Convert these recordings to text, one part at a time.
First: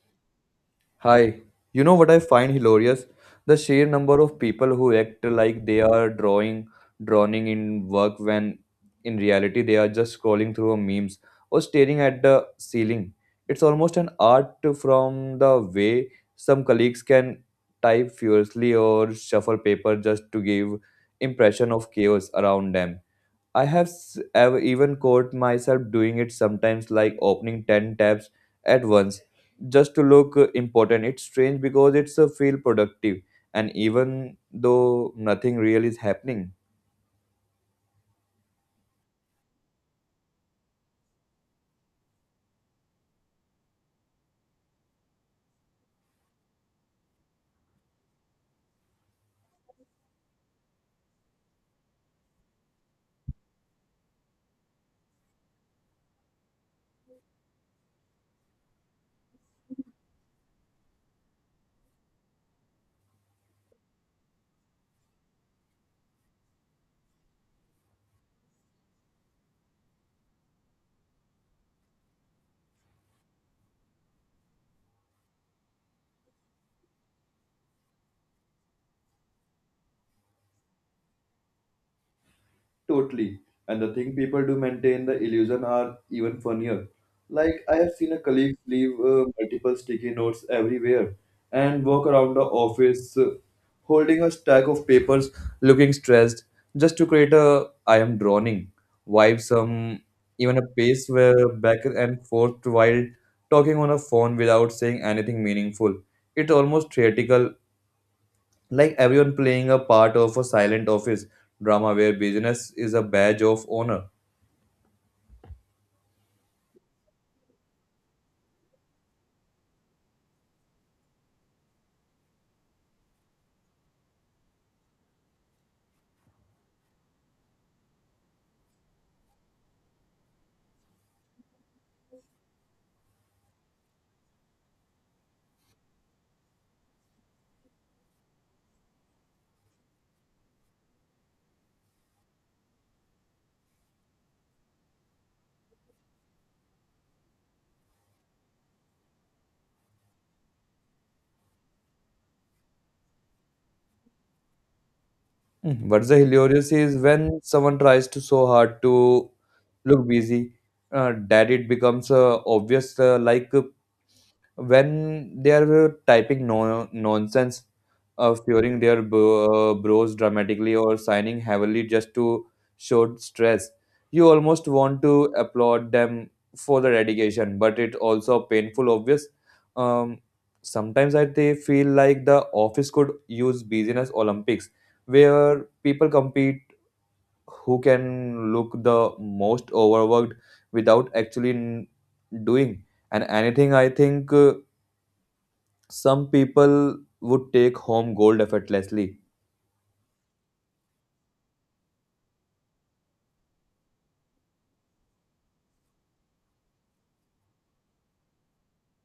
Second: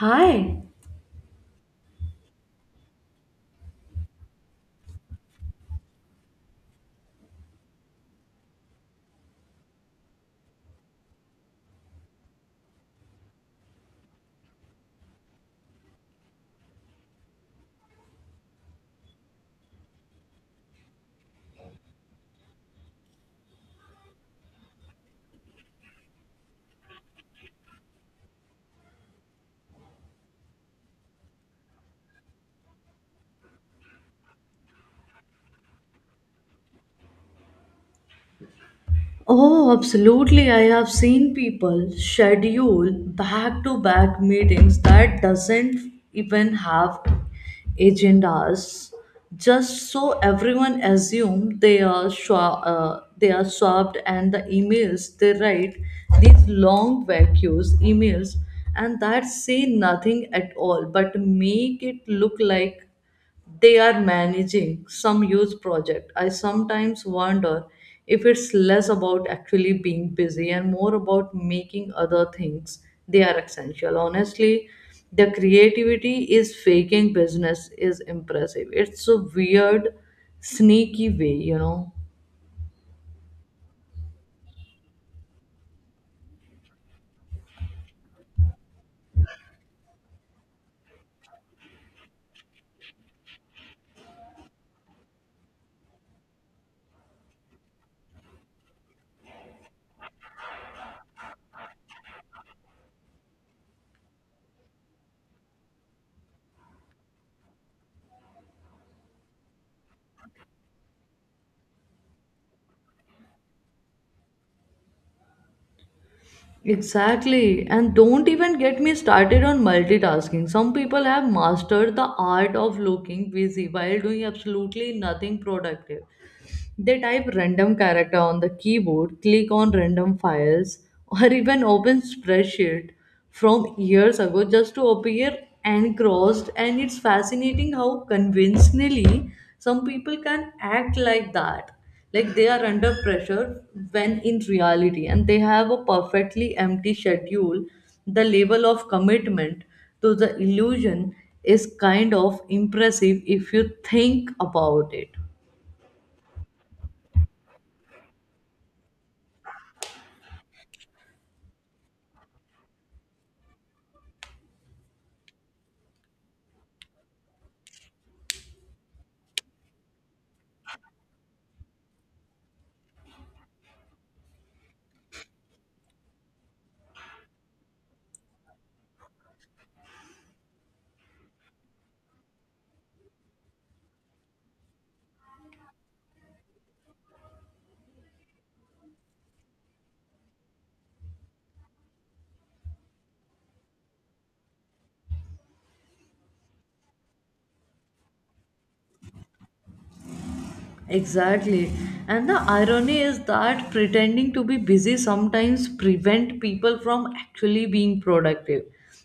Hi. Hi, you know what I find hilarious? The sheer number of people who act like they are drawing, drowning in work when in reality they are just scrolling through memes or staring at the ceiling. It's almost an art from the way some colleagues can type furiously or shuffle paper just to give impression of chaos around them. Ever even caught myself doing it sometimes, like opening 10 tabs at once just to look important. It's strange because it's a feel productive, and even though nothing real is happening. Oh, absolutely. I have seen people schedule back to back meetings that doesn't even have agendas just so everyone assume they are swapped and the emails they write these long vacuous emails and that say nothing at all but make it look like they are managing some huge project. I sometimes wonder if it's less about actually being busy and more about making other things they are essential. Honestly, the creativity is faking business is impressive. It's a weird, sneaky way, you know. Totally. And the thing people do maintain the illusion are even funnier. Like I have seen a colleague leave multiple sticky notes everywhere and walk around the office holding a stack of papers looking stressed just to create a I am drowning vibe some even a pace where back and forth while talking on a phone without saying anything meaningful. It's almost theatrical, like everyone playing a part of a silent office drama where business is a badge of honor. Exactly. And don't even get me started on multitasking. Some people have mastered the art of looking busy while doing absolutely nothing productive. They type random character on the keyboard, click on random files, or even open spreadsheet from years ago just to appear crossed. And it's fascinating how convincingly some people can act like that. Like they are under pressure when in reality, and they have a perfectly empty schedule. The level of commitment to the illusion is kind of impressive if you think about it. Mhm. But the hilarious is when someone tries to so hard to look busy that it becomes obvious, like when they are typing nonsense, furing their brows dramatically or signing heavily just to show stress. You almost want to applaud them for the dedication, but it also painful obvious. Um, Sometimes I they feel like the office could use business Olympics where people compete who can look the most overworked without actually doing and anything I think some people would take home gold effortlessly. Exactly. And the irony is that pretending to be busy sometimes prevent people from actually being productive.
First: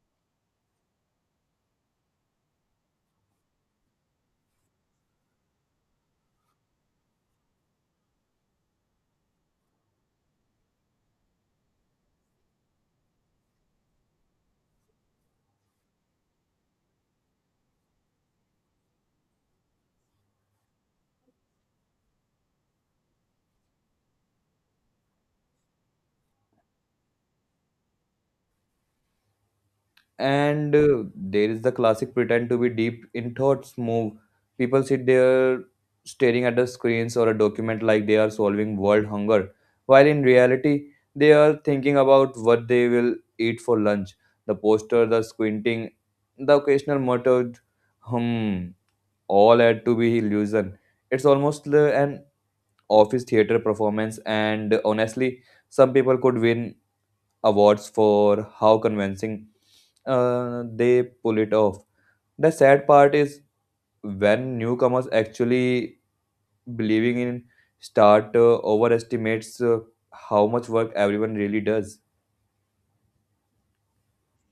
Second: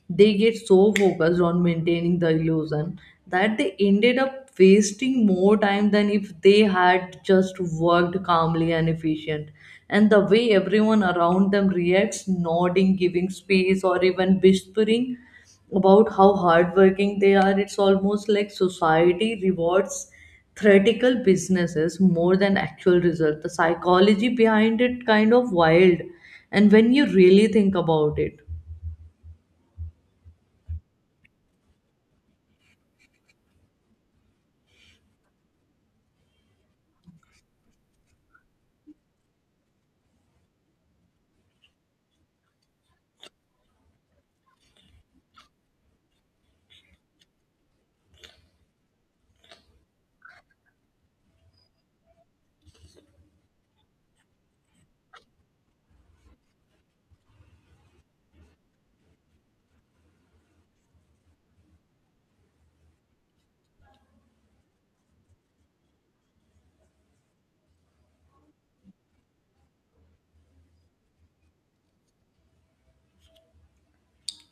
They get so focused on maintaining the illusion that they ended up wasting more time than if they had just worked calmly and efficient. And the way everyone around them reacts, nodding, giving space, or even whispering about how hardworking they are, it's almost like society rewards theoretical businesses more than actual result. The psychology behind it kind of wild. And when you really think about it. And there is the classic pretend to be deep in thoughts move. People sit there staring at the screens or a document like they are solving world hunger, while in reality, they are thinking about what they will eat for lunch. The poster, the squinting, the occasional muttered hmm, all add to be illusion. It's almost an office theater performance, and honestly, some people could win awards for how convincing they pull it off. The sad part is when newcomers actually believing in start overestimates how much work everyone really does.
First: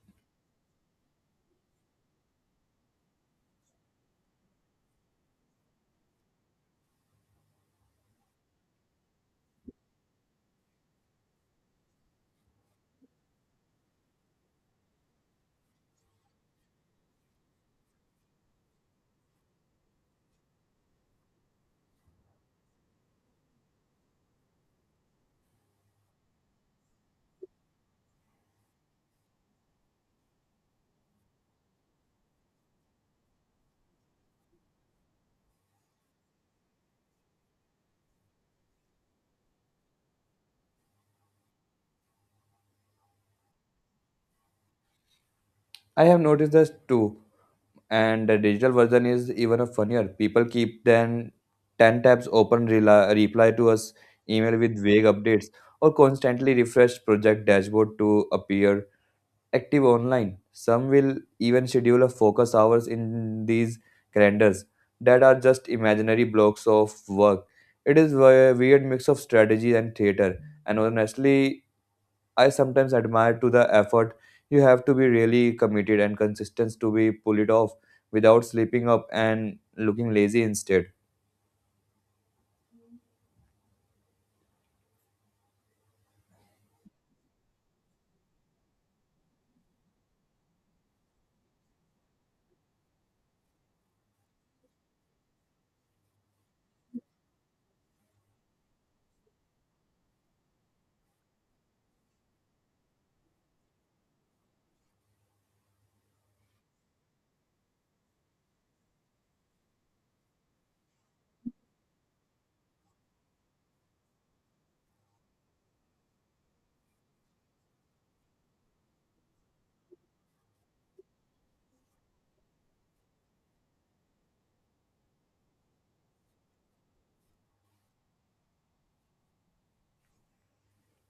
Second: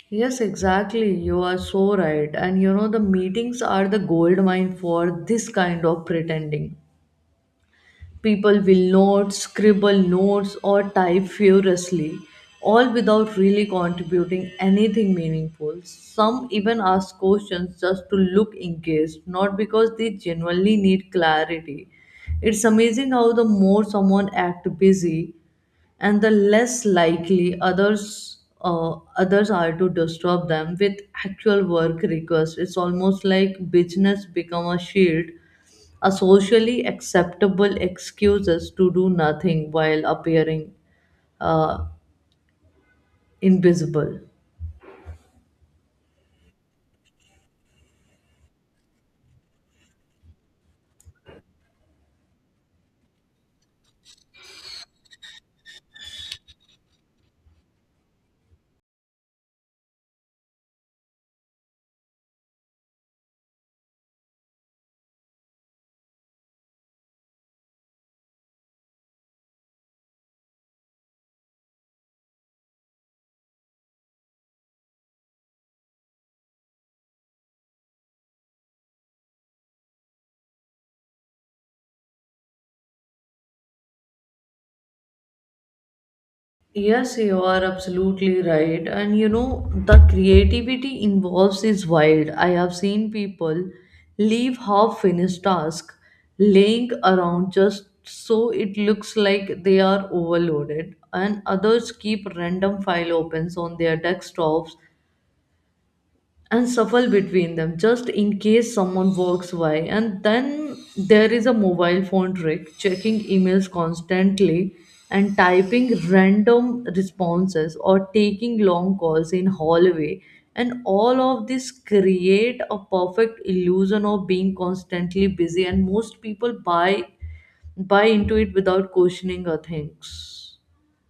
Yes, exactly. You are so right. And you know, the meetings are the gold mine for this kind of pretending. People will not scribble notes or type furiously, all without really contributing anything meaningful. Some even ask questions just to look engaged, not because they genuinely need clarity. It's amazing how the more someone acts busy, and the less likely others are to disturb them with actual work requests. It's almost like business become a shield a socially acceptable excuses to do nothing while appearing uh, invisible. I have noticed this too, and the digital version is even a funnier. People keep then 10 tabs open, reply to us email with vague updates, or constantly refresh project dashboard to appear active online. Some will even schedule a focus hours in these calendars that are just imaginary blocks of work. It is a weird mix of strategy and theater. And honestly, I sometimes admire to the effort. You have to be really committed and consistent to be pull it off without slipping up and looking lazy instead. Yes, you are absolutely right. And you know, the creativity involves is wild. I have seen people leave half finished task laying around just so it looks like they are overloaded, and others keep random file opens on their desktops and shuffle between them just in case someone walks by and then there is a mobile phone trick checking emails constantly and typing random responses or taking long calls in hallway and all of this create a perfect illusion of being constantly busy and most people buy into it without questioning our things.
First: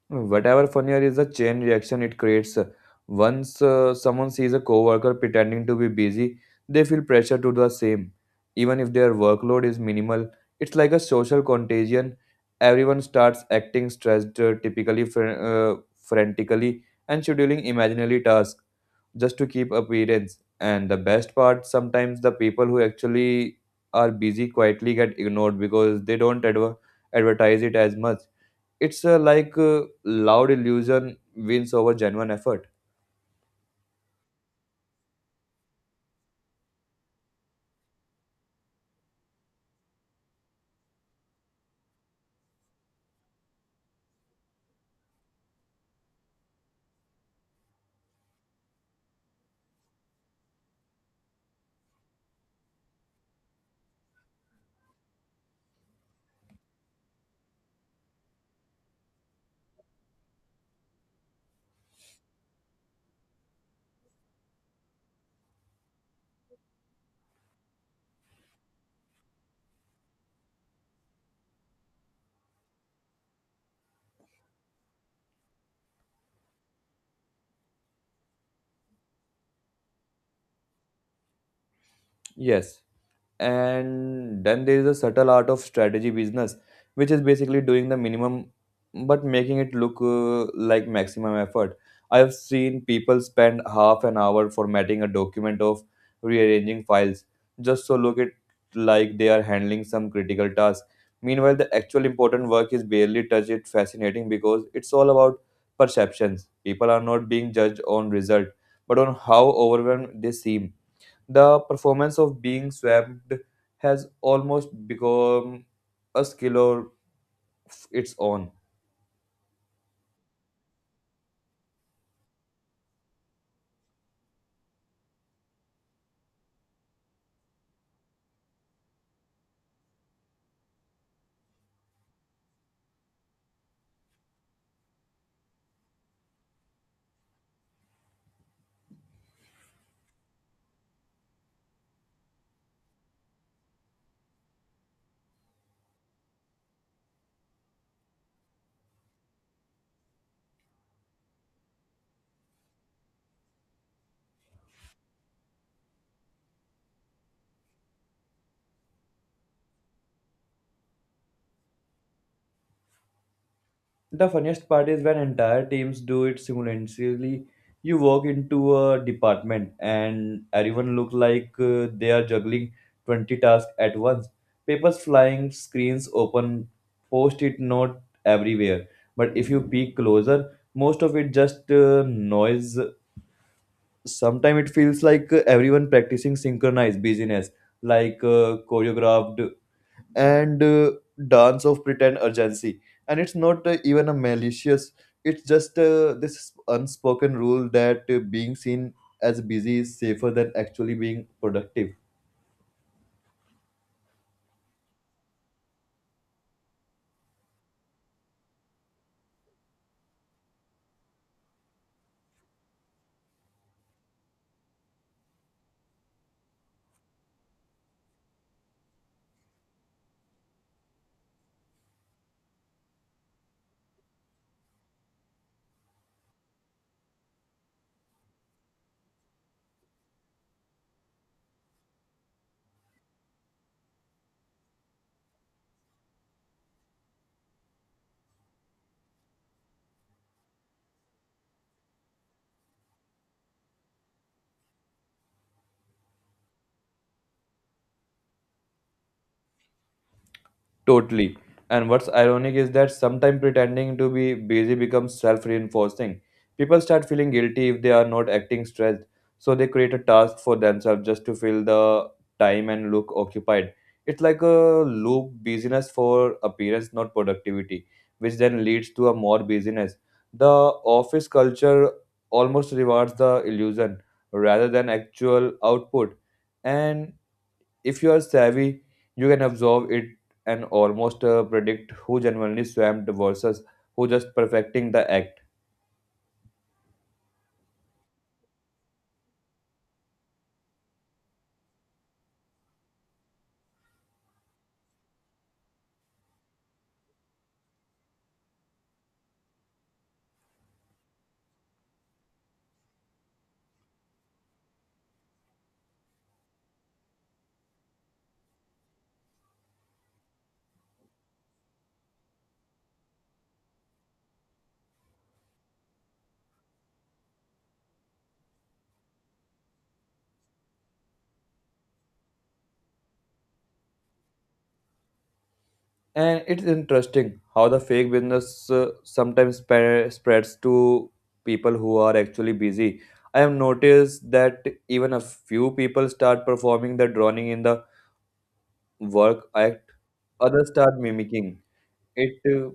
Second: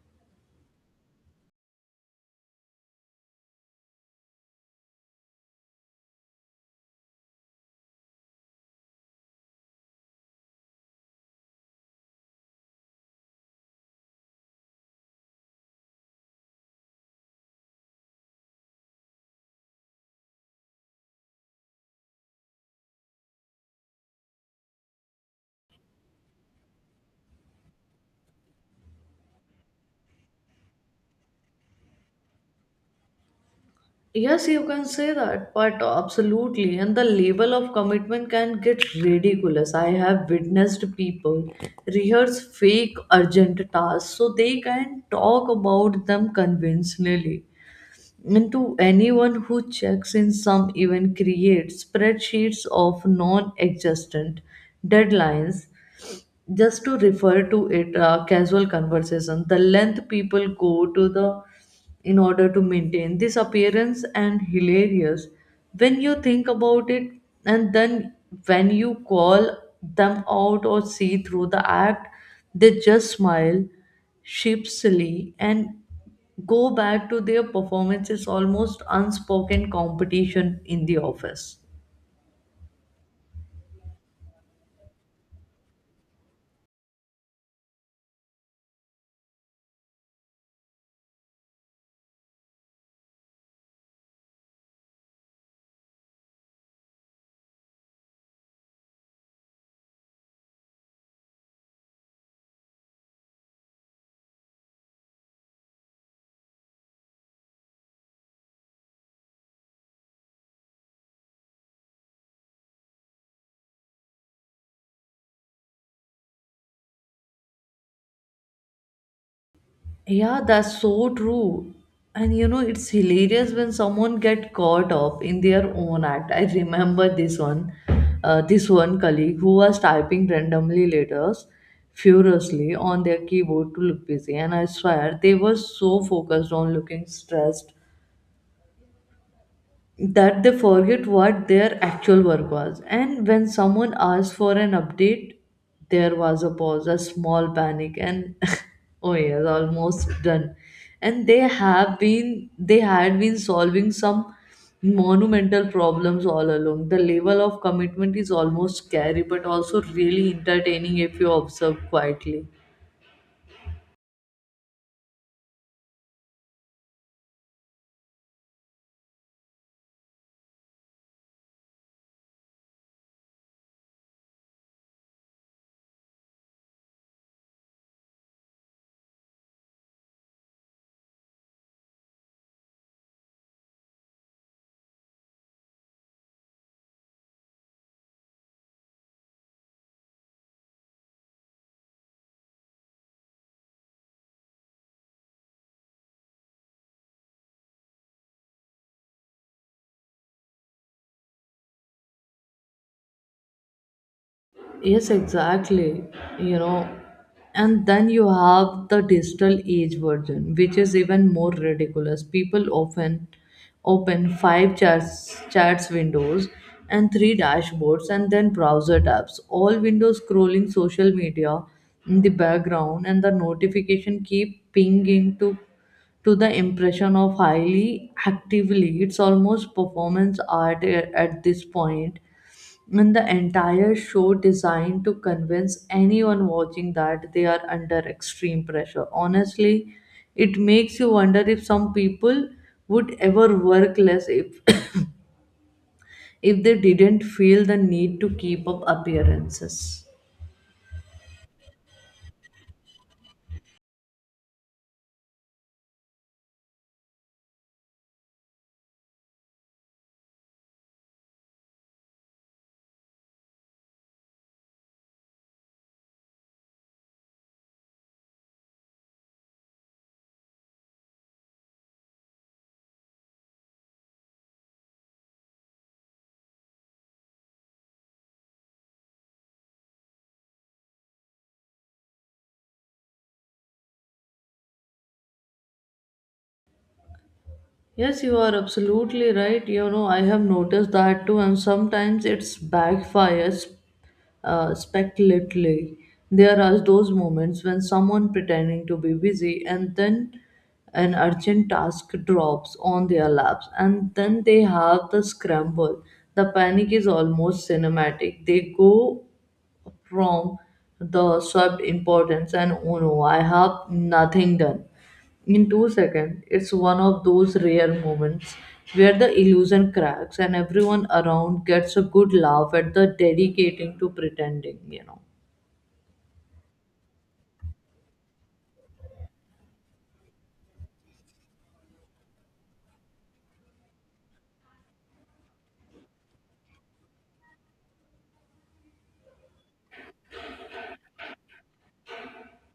Whatever funnier is the chain reaction it creates. Once someone sees a coworker pretending to be busy, they feel pressure to do the same. Even if their workload is minimal, it's like a social contagion. Everyone starts acting stressed, typically frantically, and scheduling imaginary tasks just to keep appearance. And the best part, sometimes the people who actually are busy quietly get ignored because they don't advertise it as much. It's like loud illusion wins over genuine effort. Yes, you can say that, but absolutely. And the level of commitment can get ridiculous. I have witnessed people rehearse fake urgent tasks so they can talk about them conventionally. And to anyone who checks in, some even creates spreadsheets of non existent deadlines just to refer to it casual conversation the length people go to the in order to maintain this appearance and hilarious when you think about it and then when you call them out or see through the act they just smile sheepishly and go back to their performances almost unspoken competition in the office. Yes. And then there is a subtle art of strategy business, which is basically doing the minimum but making it look like maximum effort. I have seen people spend half an hour formatting a document of rearranging files just so look it like they are handling some critical task. Meanwhile the actual important work is barely touched. It's fascinating because it's all about perceptions. People are not being judged on result but on how overwhelmed they seem. The performance of being swamped has almost become a skill of its own. Yeah, that's so true. And you know, it's hilarious when someone get caught up in their own act. I remember this one colleague who was typing randomly letters furiously on their keyboard to look busy. And I swear they were so focused on looking stressed that they forget what their actual work was. And when someone asked for an update, there was a pause, a small panic, and oh yes, almost done. And they had been solving some monumental problems all along. The level of commitment is almost scary, but also really entertaining if you observe quietly. The funniest part is when entire teams do it simultaneously. You walk into a department and everyone looks like they are juggling 20 tasks at once. Papers flying, screens open, post-it note everywhere. But if you peek closer, most of it just noise. Sometimes it feels like everyone practicing synchronized business, like choreographed and dance of pretend urgency. And it's not even a malicious, it's just this unspoken rule that being seen as busy is safer than actually being productive. Yes, exactly. You know, and then you have the digital age version, which is even more ridiculous. People often open five chats windows and three dashboards and then browser tabs. All windows scrolling social media in the background and the notification keep pinging to the impression of highly active leads. Almost performance art at this point and the entire show designed to convince anyone watching that they are under extreme pressure. Honestly, it makes you wonder if some people would ever work less if if they didn't feel the need to keep up appearances. Totally. And what's ironic is that sometimes pretending to be busy becomes self reinforcing. People start feeling guilty if they are not acting stressed, so they create a task for themselves just to fill the time and look occupied. It's like a loop busyness for appearance, not productivity, which then leads to a more busyness. The office culture almost rewards the illusion rather than actual output. And if you are savvy, you can observe it and almost predict who genuinely swamped versus who just perfecting the act. Yes, you are absolutely right. You know, I have noticed that too, and sometimes it's backfires speculatively. There are those moments when someone pretending to be busy and then an urgent task drops on their laps, and then they have the scramble. The panic is almost cinematic. They go from the sub importance and oh no, I have nothing done. In 2 seconds, it's one of those rare moments where the illusion cracks and everyone around gets a good laugh at the dedicating to pretending, you know. And it's interesting how the fake business sometimes spreads to people who are actually busy. I have noticed that even a few people start performing the drawing in the work act, others start mimicking it,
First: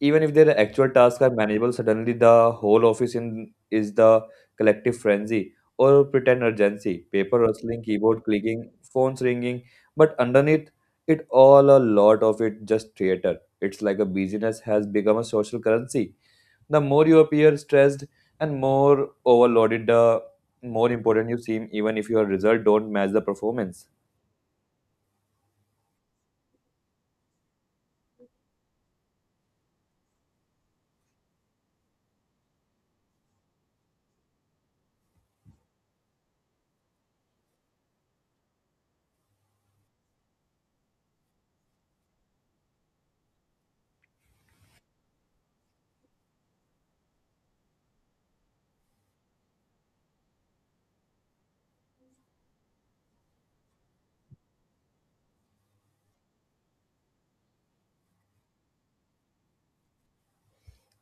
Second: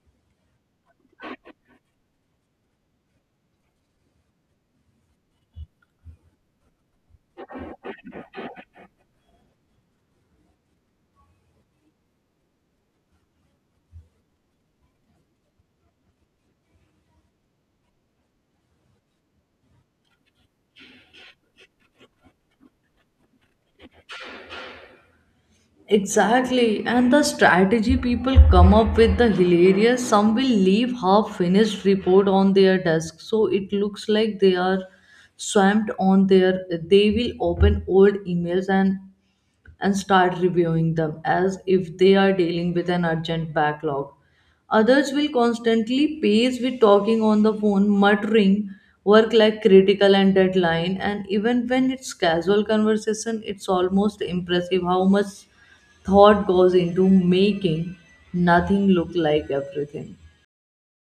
even if their actual tasks are manageable. Suddenly the whole office in is the collective frenzy or pretend urgency, paper rustling, keyboard clicking, phones ringing, but underneath it all a lot of it just theater. It's like a busyness has become a social currency. The more you appear stressed and more overloaded, the more important you seem, even if your result don't match the performance. Exactly, and the strategy people come up with the hilarious. Some will leave half finished report on their desk, so it looks like they are swamped on their. They will open old emails and start reviewing them as if they are dealing with an urgent backlog. Others will constantly pace with talking on the phone, muttering work like critical and deadline. And even when it's casual conversation, it's almost impressive how much thought goes into making nothing look like everything.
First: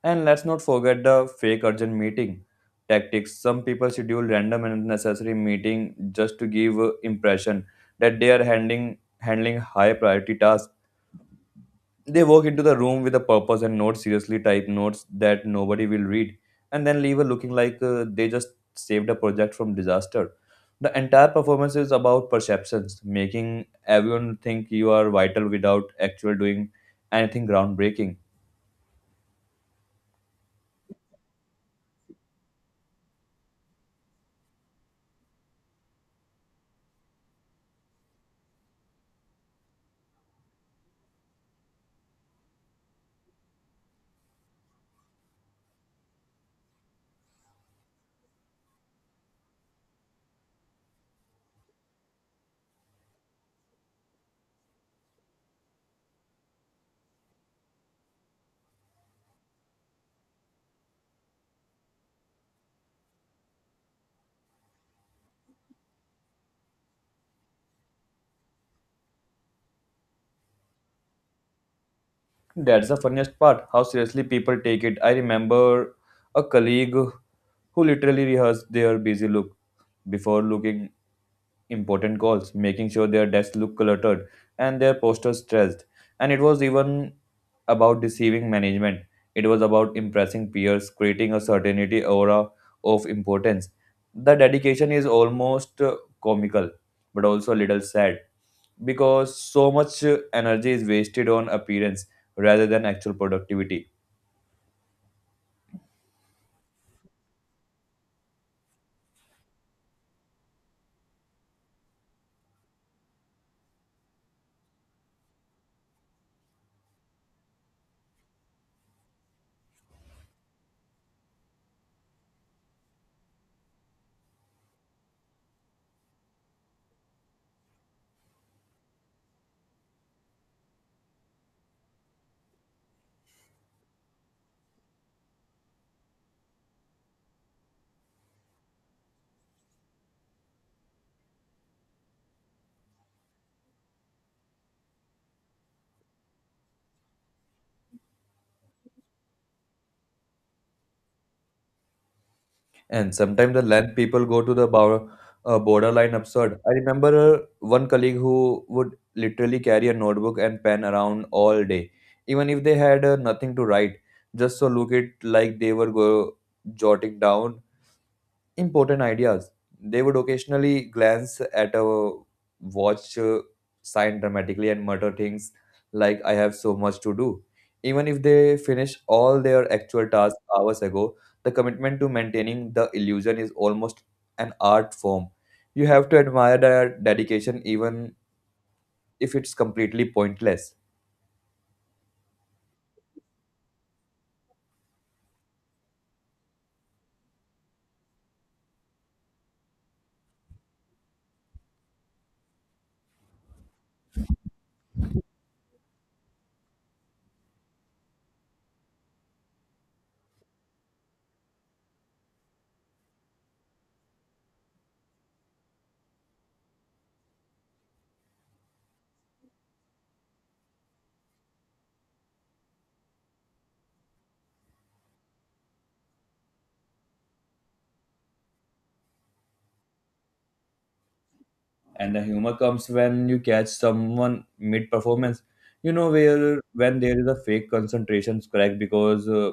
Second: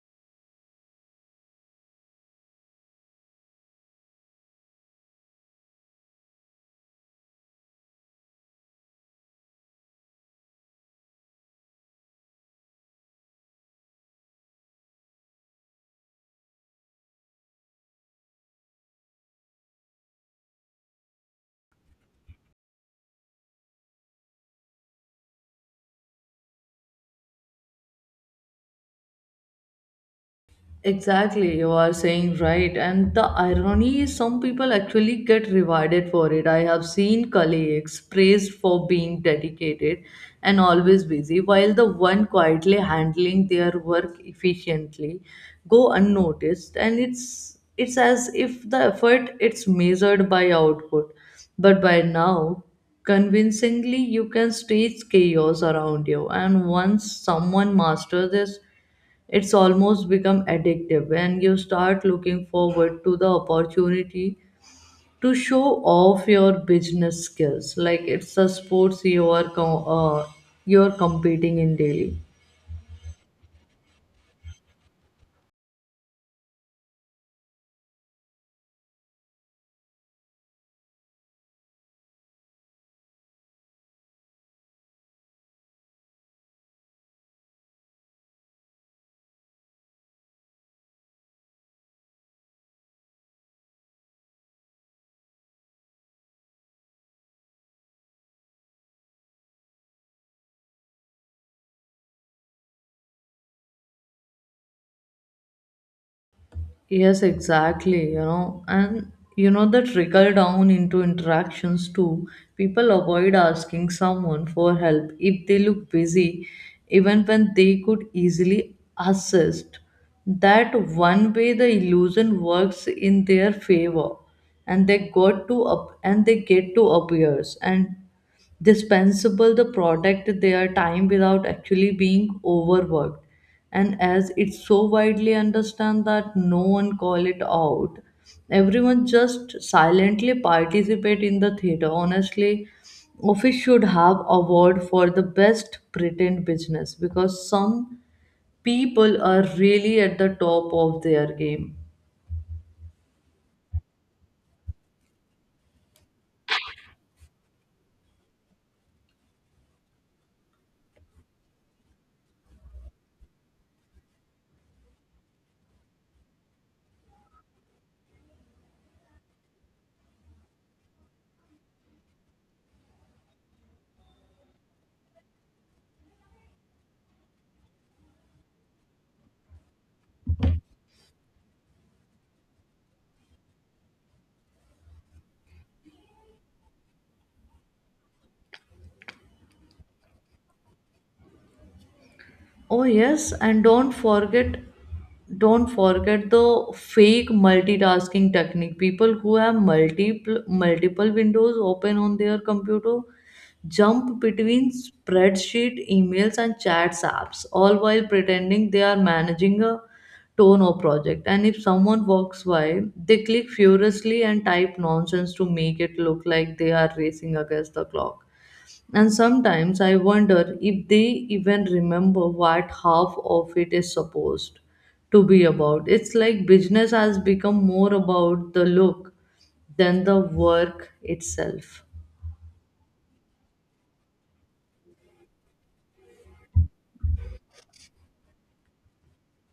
And let's not forget the fake urgent meeting tactics. Some people schedule random and unnecessary meeting just to give impression that they are handling high priority tasks. They walk into the room with a purpose and not seriously type notes that nobody will read, and then leave a looking like they just saved a project from disaster. The entire performance is about perceptions, making everyone think you are vital without actually doing anything groundbreaking. Exactly, you are saying right. And the irony is, some people actually get rewarded for it. I have seen colleagues praised for being dedicated and always busy, while the one quietly handling their work efficiently go unnoticed. And it's as if the effort it's measured by output. But by now, convincingly, you can stage chaos around you. And once someone masters this it's almost become addictive when you start looking forward to the opportunity to show off your business skills like it's a sports you are you're competing in daily. That's the funniest part, how seriously people take it. I remember a colleague who literally rehearsed their busy look before looking important calls, making sure their desk looked cluttered and their posters stressed. And it was even about deceiving management. It was about impressing peers, creating a certainty aura of importance. The dedication is almost comical, but also a little sad because so much energy is wasted on appearance rather than actual productivity. Yes, exactly. You know, and you know the trickle down into interactions too. People avoid asking someone for help if they look busy, even when they could easily assist. That one way the illusion works in their favor, and they got to up and they get to appears and dispensable the product their time without actually being overworked and as it's so widely understood that no one call it out everyone just silently participate in the theater honestly office should have award for the best pretend business because some people are really at the top of their game. And sometimes the length people go to the borderline absurd. I remember one colleague who would literally carry a notebook and pen around all day, even if they had nothing to write, just so look it like they were jotting down important ideas. They would occasionally glance at a watch, sign dramatically and mutter things like, "I have so much to do." Even if they finish all their actual tasks hours ago, the commitment to maintaining the illusion is almost an art form. You have to admire their dedication even if it's completely pointless. Oh yes, and don't forget the fake multitasking technique. People who have multiple windows open on their computer jump between spreadsheet, emails and chats apps, all while pretending they are managing a tone or project. And if someone walks by, they click furiously and type nonsense to make it look like they are racing against the clock. And sometimes I wonder if they even remember what half of it is supposed to be about. It's like business has become more about the look than the work itself. And the humor comes when you catch someone mid performance, you know, where when there is a fake concentration crack because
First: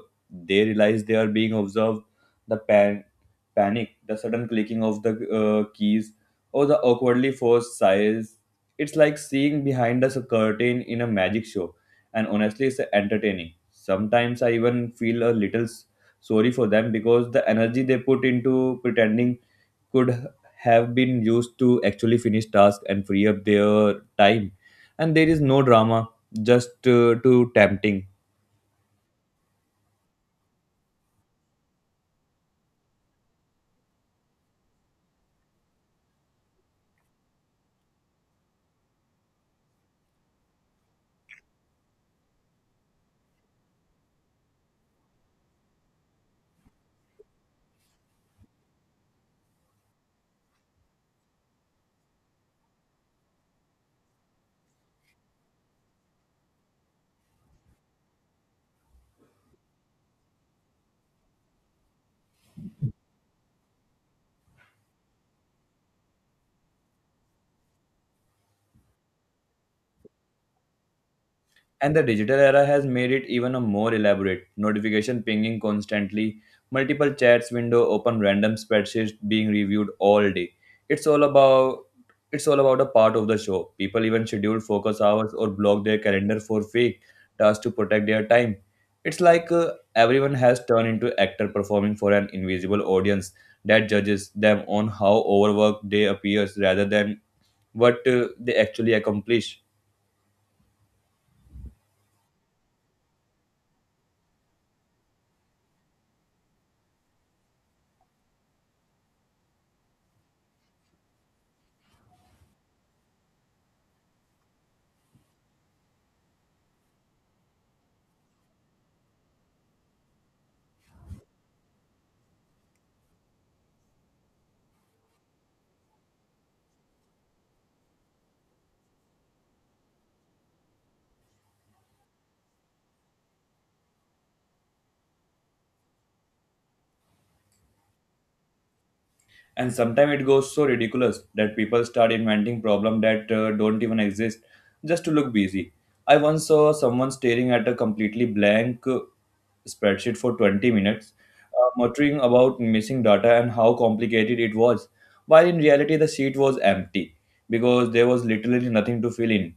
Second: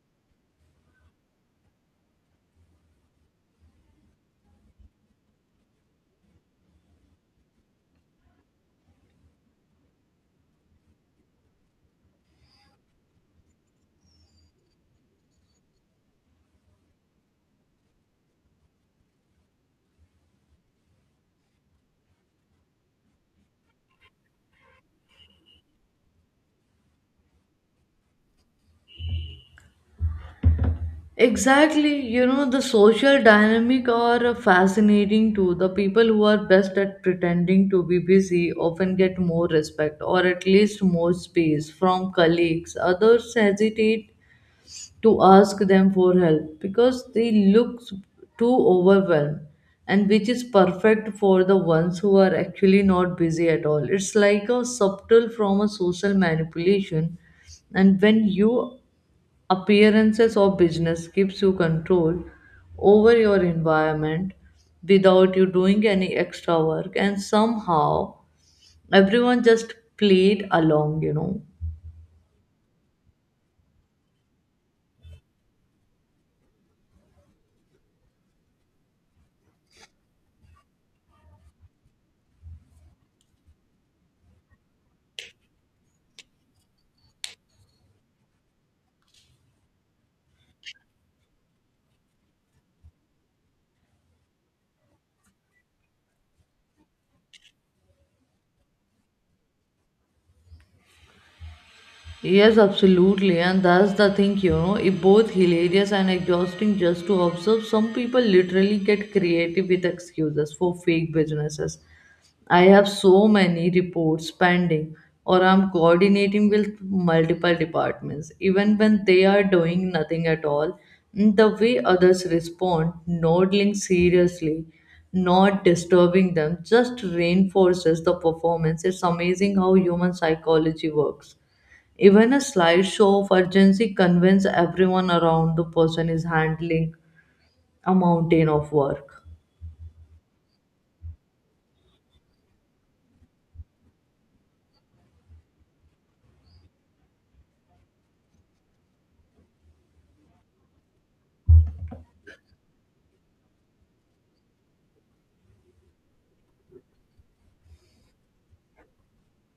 they realize they are being observed, the panic, the sudden clicking of the keys or the awkwardly forced sighs. It's like seeing behind us a curtain in a magic show, and honestly it's entertaining. Sometimes I even feel a little sorry for them because the energy they put into pretending could have been used to actually finish tasks and free up their time. And there is no drama, just too tempting. Exactly, you know, the social dynamic are fascinating too. The people who are best at pretending to be busy often get more respect or at least more space from colleagues. Others hesitate to ask them for help because they look s- too overwhelmed and which is perfect for the ones who are actually not busy at all it's like a subtle from a social manipulation and when you appearances or business gives you control over your environment without you doing any extra work and somehow everyone just played along you know. And the digital era has made it even a more elaborate. Notification pinging constantly, multiple chats window open, random spreadsheets being reviewed all day. It's all about it's all about a part of the show. People even schedule focus hours or block their calendar for fake tasks to protect their time. It's like everyone has turned into actor performing for an invisible audience that judges them on how overworked they appears rather than what they actually accomplish. Yes, absolutely, and that's the thing, you know, it's both hilarious and exhausting just to observe. Some people literally get creative with excuses for fake businesses. I have so many reports pending, or I'm coordinating with multiple departments, even when they are doing nothing at all. The way others respond, nodding seriously, not disturbing them, just reinforces the performance. It's amazing how human psychology works. Even a slideshow of urgency convinces everyone around the person is handling a mountain of work. And sometimes it goes so ridiculous that people start inventing problems that don't even exist just to look busy. I once saw someone staring at a completely blank spreadsheet for 20 minutes, muttering about missing data and how complicated it was, while in reality the sheet was empty because there was literally nothing to fill in.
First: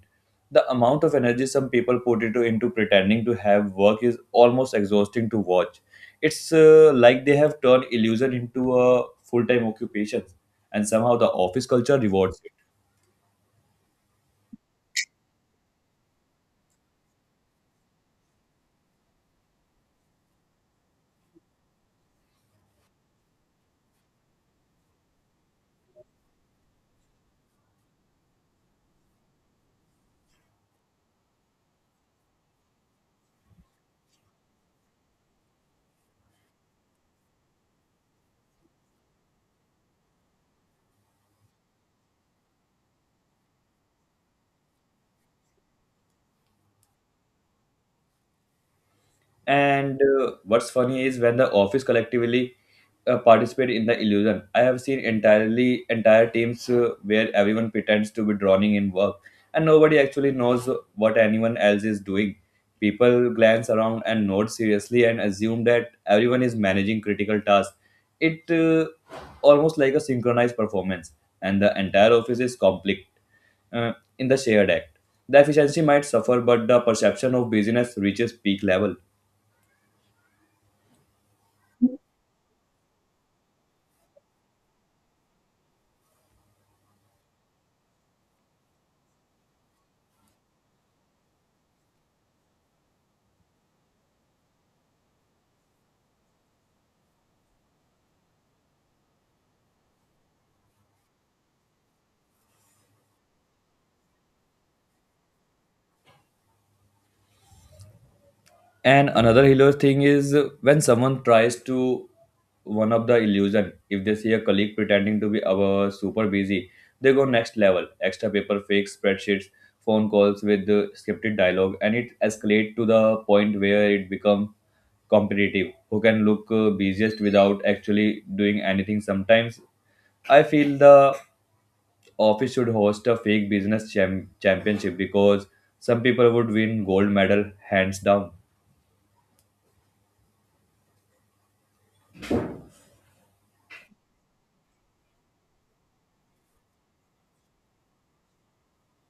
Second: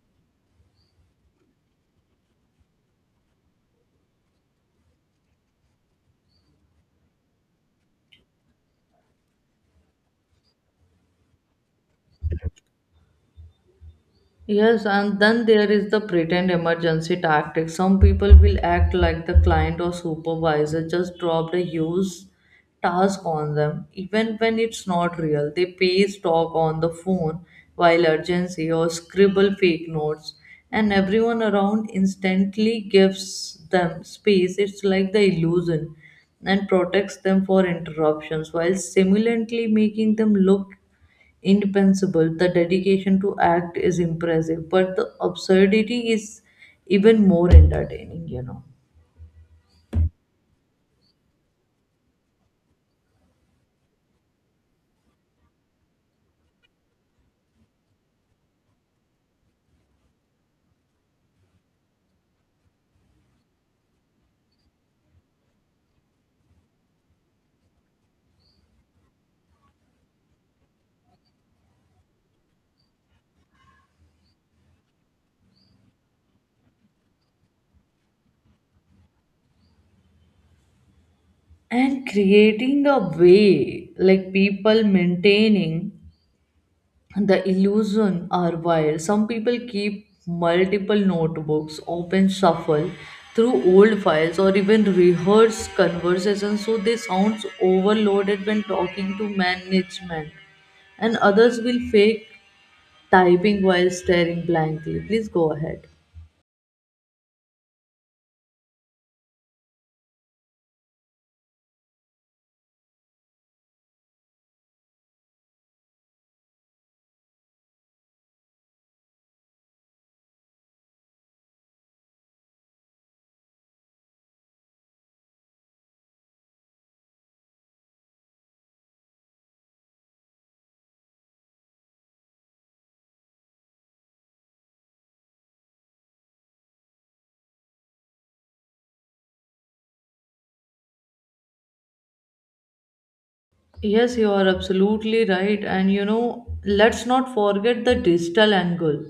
The amount of energy some people put into pretending to have work is almost exhausting to watch. It's like they have turned illusion into a full time occupation, and somehow the office culture rewards it. Yes, and then there is the pretend emergency tactic. Some people will act like the client or supervisor just dropped a huge task on them, even when it's not real. They paste talk on the phone while urgency or scribble fake notes, and everyone around instantly gives them space. It's like the illusion and protects them for interruptions while simultaneously making them look indispensable. The dedication to act is impressive, but the absurdity is even more entertaining, you know. And what's funny is when the office collectively participate in the illusion. I have seen entirely entire teams where everyone pretends to be drowning in work, and nobody actually knows what anyone else is doing. People glance around and nod seriously and assume that everyone is managing critical tasks. It almost like a synchronized performance, and the entire office is conflict uh, in the shared act. The efficiency might suffer, but the perception of busyness reaches peak level. And creating a way, like people maintaining the illusion are wild. Some people keep multiple notebooks, open shuffle through old files, or even rehearse conversations so they sound overloaded when talking to management and others will fake typing while staring blankly. Please go ahead. And another hilarious thing is when someone tries to one up the illusion. If they see a colleague pretending to be our super busy, they go next level. Extra paper fake spreadsheets, phone calls with the scripted dialogue, and it escalates to the point where it becomes competitive. Who can look busiest without actually doing anything? Sometimes I feel the office should host a fake business championship because some people would win gold medal hands down. Yes, you are absolutely right. And you know, let's not forget the digital angle.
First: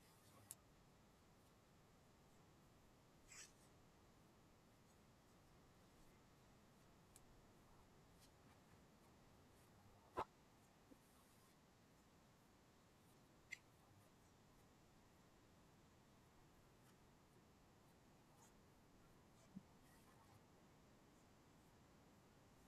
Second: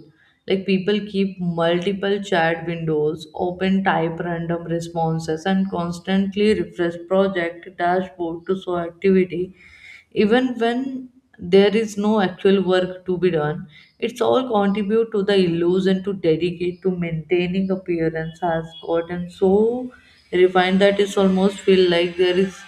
Like people keep multiple chat windows open, type random responses, and constantly refresh project dashboard to show activity. Even when there is no actual work to be done, it's all contribute to the illusion to dedicate to maintaining appearance has gotten so refined that it's almost feel like there is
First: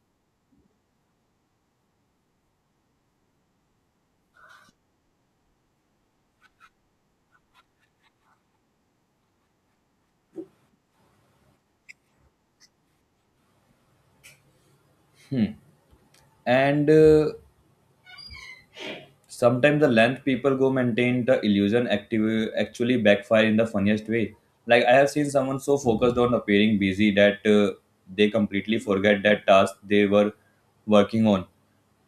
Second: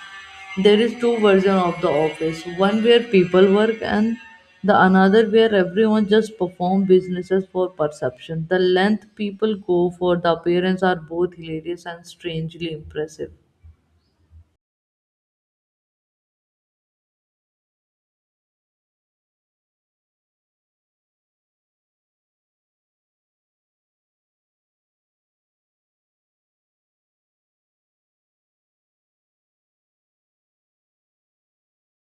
there is two version of the office, one where people work and the another where everyone just perform businesses for perception. The length people go for the appearance are both hilarious and strangely impressive. And Sometimes the length people go maintain the illusion active, actually backfire in the funniest way. Like I have seen someone so focused on appearing busy that they completely forget that task they were working on.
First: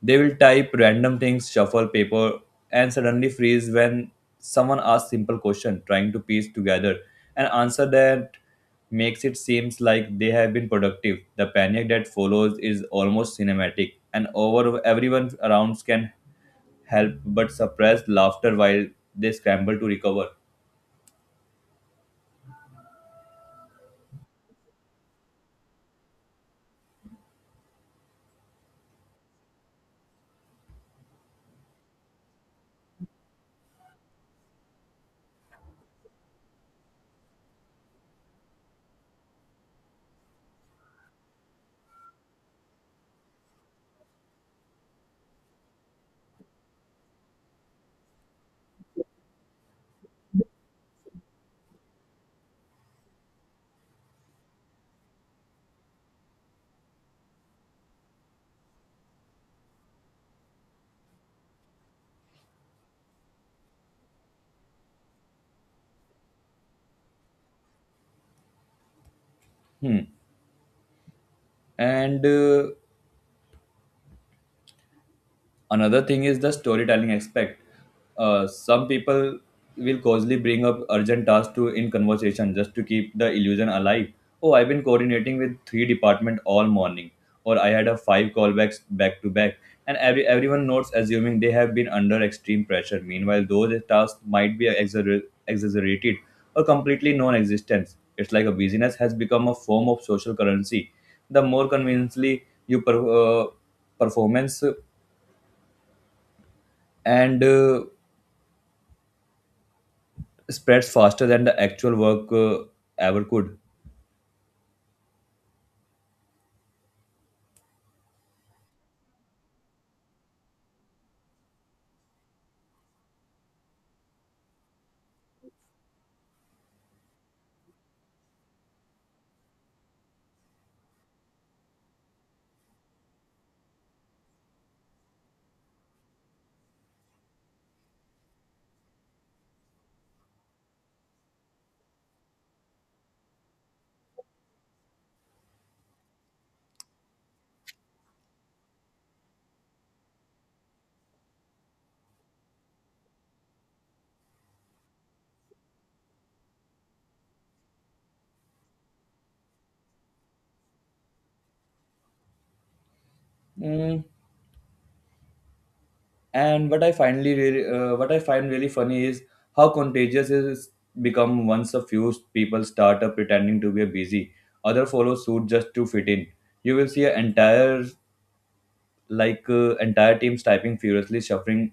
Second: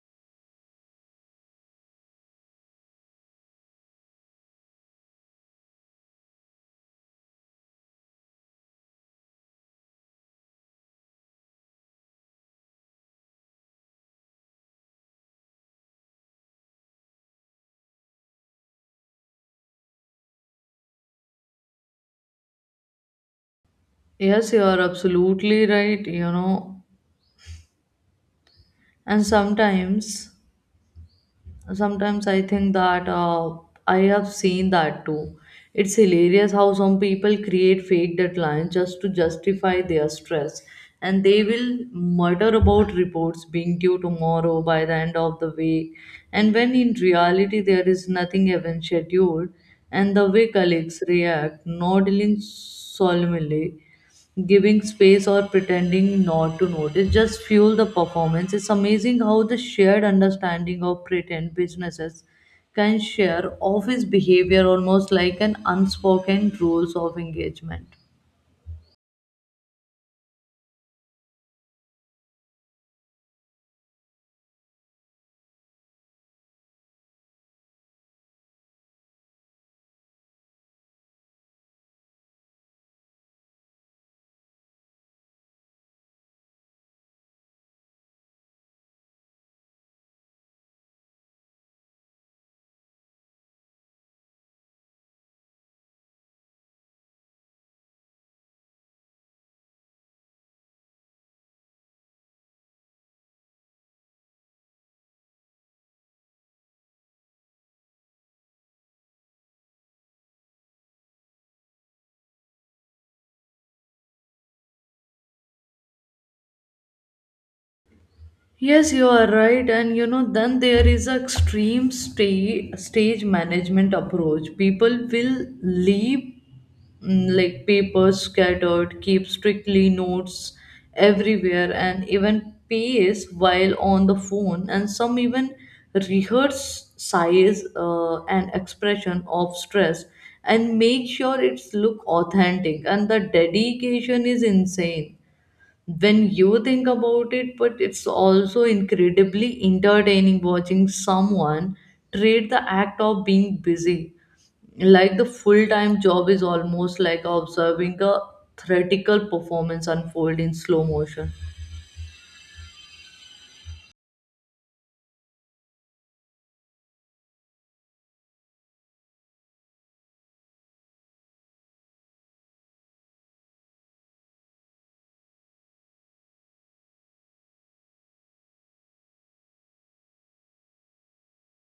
They will type random things, shuffle paper, and suddenly freeze when someone asks simple question, trying to piece together an answer that makes it seems like they have been productive. The panic that follows is almost cinematic, and over everyone around can help but suppress laughter while they scramble to recover. Yes, you are absolutely right, you know. And sometimes I think that I have seen that too. It's hilarious how some people create fake deadlines just to justify their stress, and they will mutter about reports being due tomorrow by the end of the week, and when in reality there is nothing even scheduled, and the way colleagues react nodding solemnly, giving space or pretending not to notice just fuel the performance. It's amazing how the shared understanding of pretend businesses can share office behavior almost like an unspoken rules of engagement. Hmm. And Another thing is the storytelling aspect. Some people will causally bring up urgent tasks to in conversation just to keep the illusion alive. Oh, I've been coordinating with 3 department all morning, or I had a 5 callbacks back to back, and everyone notes assuming they have been under extreme pressure. Meanwhile those tasks might be exaggerated or completely non-existent. It's like a busyness has become a form of social currency. The more conveniently you uh, performance, and spreads faster than the actual work ever could. Yes, you are right. And you know, then there is a extreme stage management approach. People will leave like papers scattered, keep strictly notes everywhere, and even pace while on the phone. And some even rehearse size and expression of stress and make sure it's look authentic. And the dedication is insane when you think about it, but it's also incredibly entertaining watching someone treat the act of being busy like the full time job is almost like observing a theatrical performance unfold in slow motion. Mm, And what I find really funny is how contagious it has become once a few people start up pretending to be busy. Other follow suit just to fit in. You will see an entire entire teams typing furiously, shuffling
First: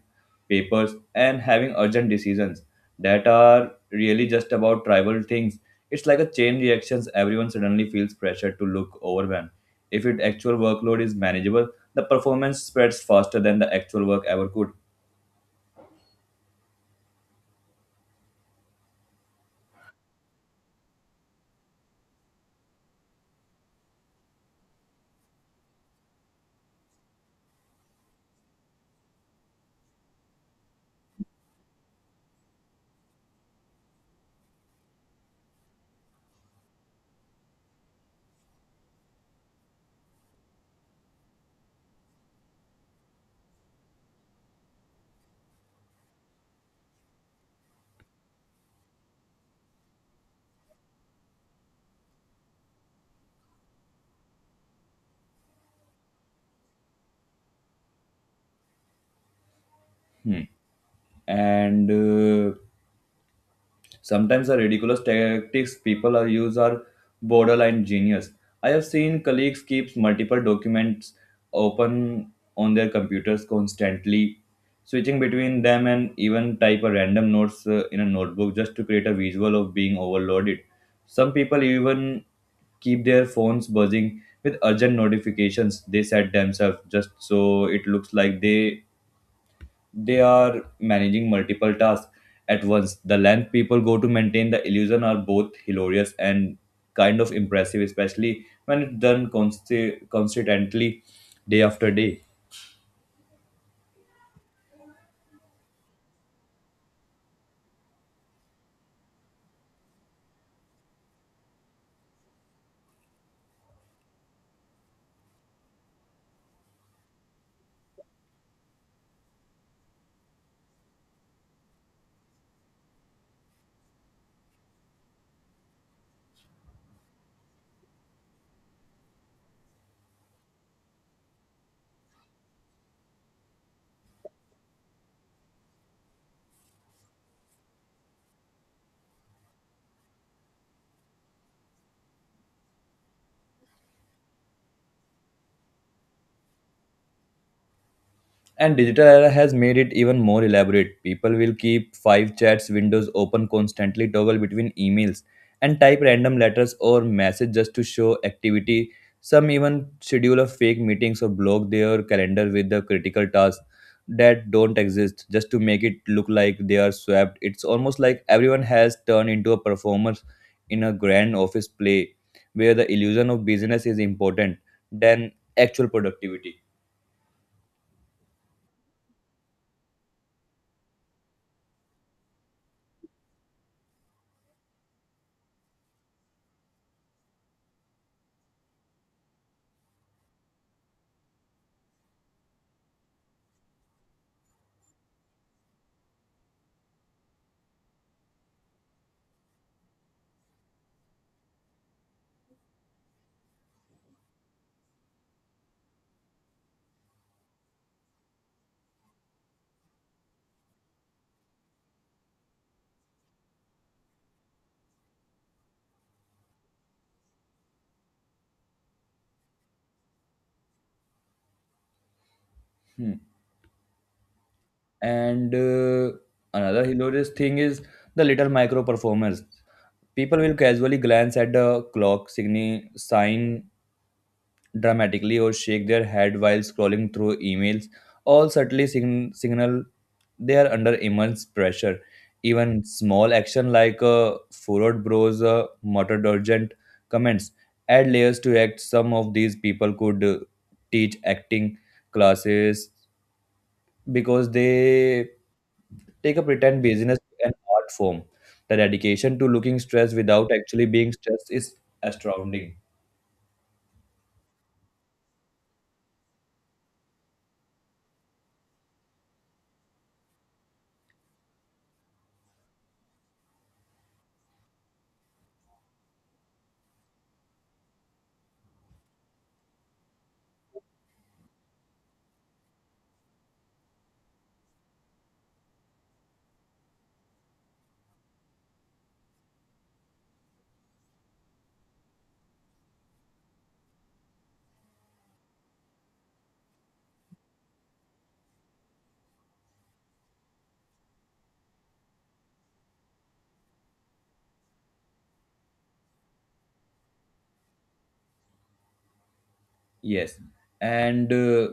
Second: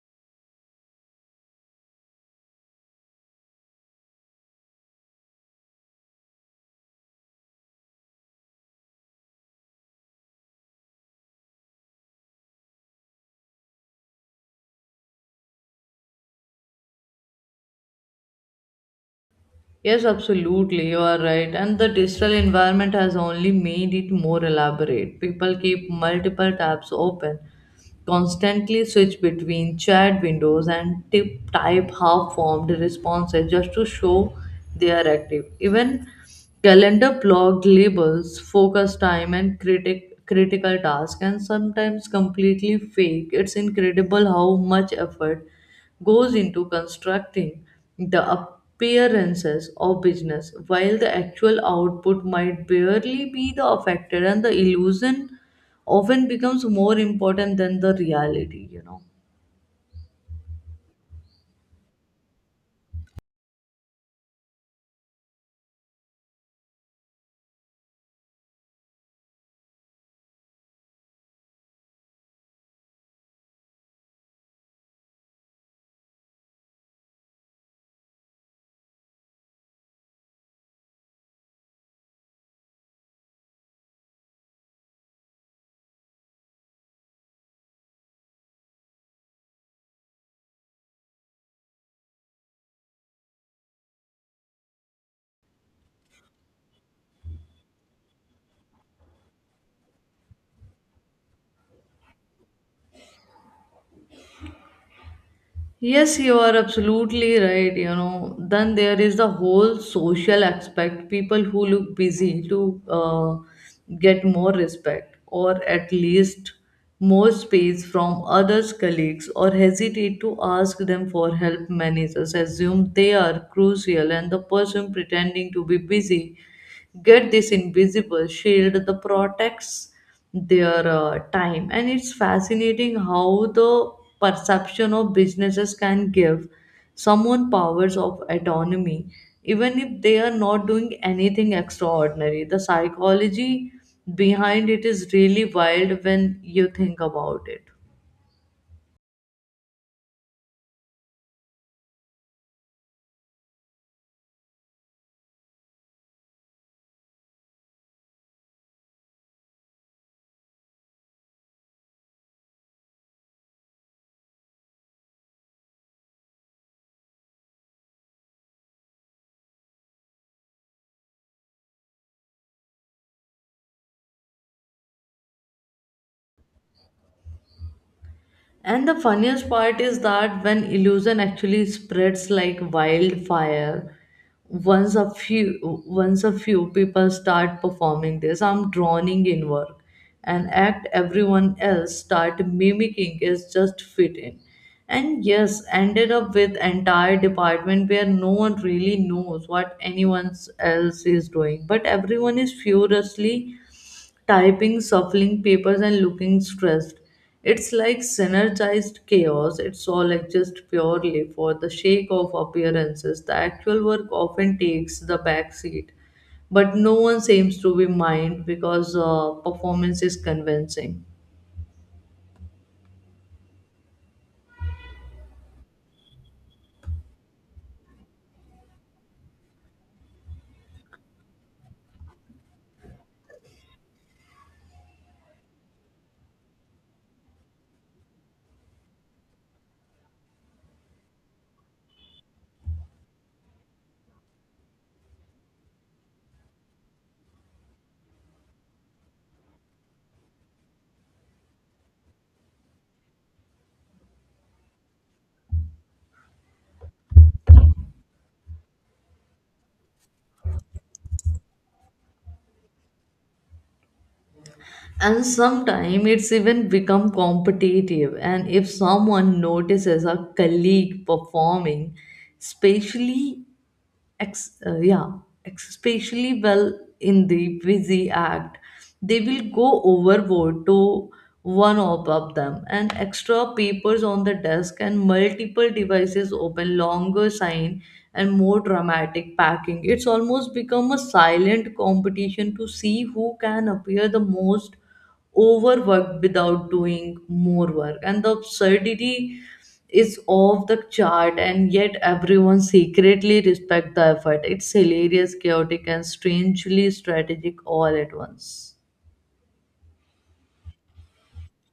papers, and having urgent decisions that are really just about trivial things. It's like a chain reactions. Everyone suddenly feels pressure to look overwhelmed. If its actual workload is manageable, the performance spreads faster than the actual work ever could. Yes, absolutely, you are right. And the digital environment has only made it more elaborate. People keep multiple tabs open, constantly switch between chat windows, and tip type half formed responses just to show they are active. Even calendar blocked labels, focus time, and critical task, and sometimes completely fake. It's incredible how much effort goes into constructing the appearances of business, while the actual output might barely be the affected, and the illusion often becomes more important than the reality, you know. Hmm. And Sometimes the ridiculous tactics people are use are borderline genius. I have seen colleagues keep multiple documents open on their computers constantly, switching between them and even type a random notes in a notebook just to create a visual of being overloaded. Some people even keep their phones buzzing with urgent notifications they set themselves just so it looks like they are managing multiple tasks at once. The length people go to maintain the illusion are both hilarious and kind of impressive, especially when it's done consistently day after day. Yes, you are absolutely right. You know, then there is the whole social aspect. People who look busy to get more respect or at least more space from others' colleagues or hesitate to ask them for help. Managers assume they are crucial, and the person pretending to be busy get this invisible shield that protects their time. And it's fascinating how the perception of businesses can give someone powers of autonomy even if they are not doing anything extraordinary. The psychology behind it is really wild when you think about it. And digital era has made it even more elaborate. People will keep 5 chats windows open constantly, toggle between emails, and type random letters or message just to show activity. Some even schedule a fake meetings or block their calendar with the critical tasks that don't exist just to make it look like they are swapped. It's almost like everyone has turned into a performer in a grand office play where the illusion of business is important than actual productivity. And the funniest part is that when illusion actually spreads like wildfire, once a few once a few people start performing this, I'm drowning in work. An act everyone else start mimicking is just fit in. And yes, ended up with entire department where no one really knows what anyone else is doing, but everyone is furiously typing, shuffling papers, and looking stressed. It's like synergized chaos. It's all exist purely for the sake of appearances. The actual work often takes the back seat, but no one seems to be mind because performance is convincing. Hmm. And Another hilarious thing is the little micro performers. People will casually glance at the clock, sign dramatically, or shake their head while scrolling through emails, all subtly signal they are under immense pressure. Even small action like a furrowed brows, muttered urgent comments add layers to act. Some of these people could teach acting classes because they take a pretend business an art form. The dedication to looking stressed without actually being stressed is astounding. And sometimes it's even become competitive, and if someone notices a colleague performing especially yeah, especially well in the busy act, they will go overboard to one above them, and extra papers on the desk, and multiple devices open, longer sign, and more dramatic packing. It's almost become a silent competition to see who can appear the most overworked without doing more work. And the absurdity is off the chart, and yet everyone secretly respect the effort. It's hilarious, chaotic, and strangely strategic all at once. Yes. And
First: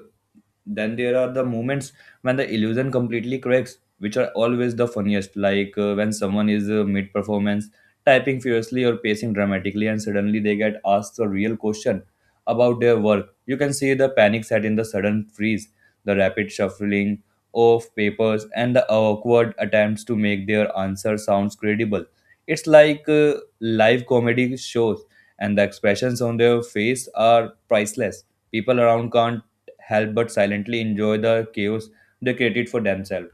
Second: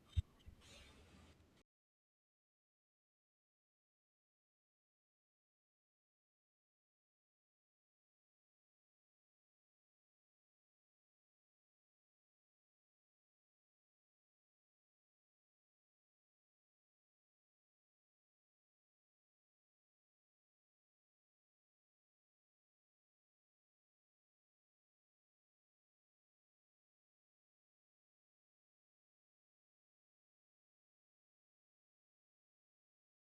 Then there are the moments when the illusion completely cracks, which are always the funniest, like when someone is mid performance, typing furiously or pacing dramatically, and suddenly they get asked a real question about their work. You can see the panic set in the sudden freeze, the rapid shuffling of papers, and the awkward attempts to make their answer sounds credible. It's like live comedy shows, and the expressions on their face are priceless. People around can't help but silently enjoy the chaos they created for themselves.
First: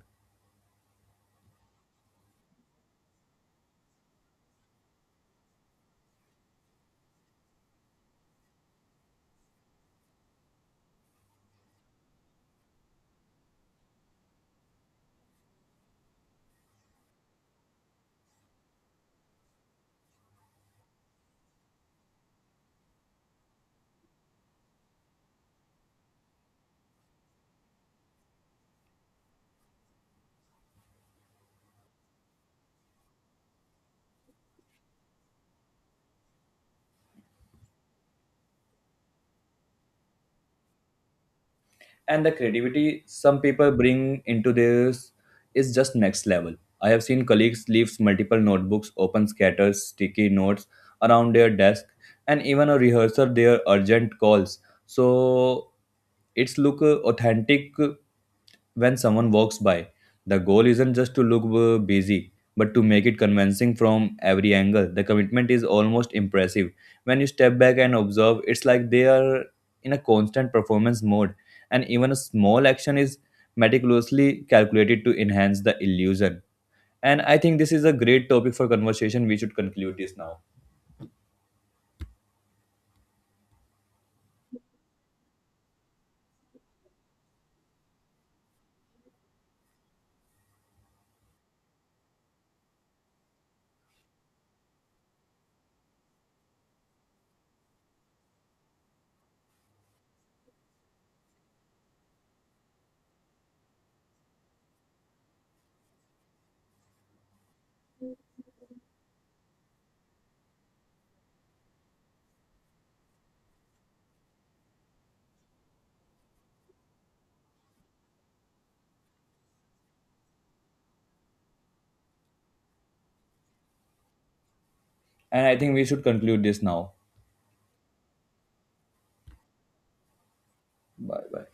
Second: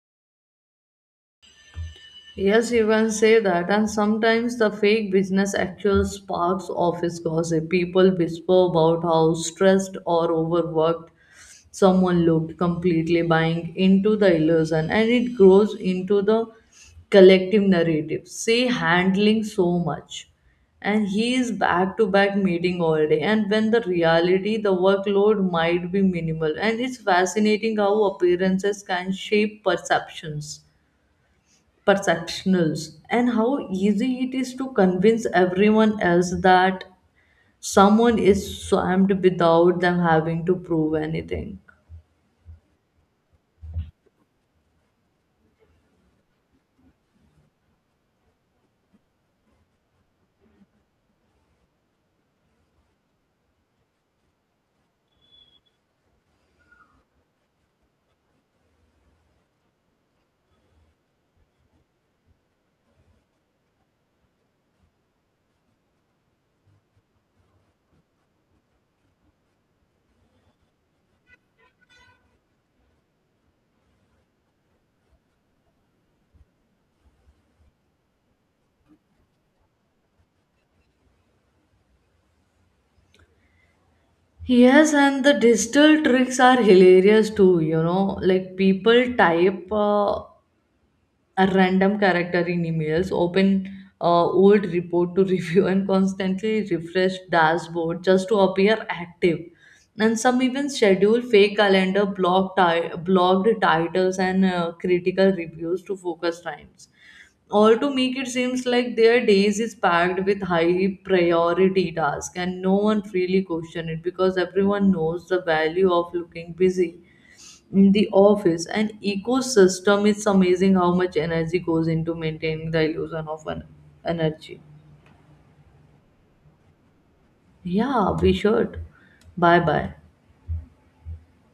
Yes, you can say that. And sometimes the fake business actual sparks office gossip. People whisper about how stressed or overworked someone looked, completely buying into the illusion, and it grows into the collective narrative. Say handling so much. And he is back to back meeting all day. And when the reality, the workload might be minimal. And it's fascinating how appearances can shape perceptions perceptionals and how easy it is to convince everyone else that someone is swamped without them having to prove anything. And the creativity some people bring into this is just next level. I have seen colleagues leave multiple notebooks open scatters sticky notes around their desk, and even a rehearsal their urgent calls, so it's look authentic when someone walks by. The goal isn't just to look busy, but to make it convincing from every angle. The commitment is almost impressive when you step back and observe. It's like they are in a constant performance mode, and even a small action is meticulously calculated to enhance the illusion. And I think this is a great topic for conversation. We should conclude this now. Yes, and the digital tricks are hilarious too, you know, like people type. A random character in emails, open old report to review, and constantly refresh dashboard just to appear active. And some even schedule fake calendar, blocked titles, and critical reviews to focus times. All to make it seems like their days is packed with high priority tasks, and no one really question it because everyone knows the value of looking busy in the office an ecosystem. It's amazing how much energy goes into maintaining the illusion of an energy. And I think we should conclude this now. Yeah, we should. Bye bye. Bye bye.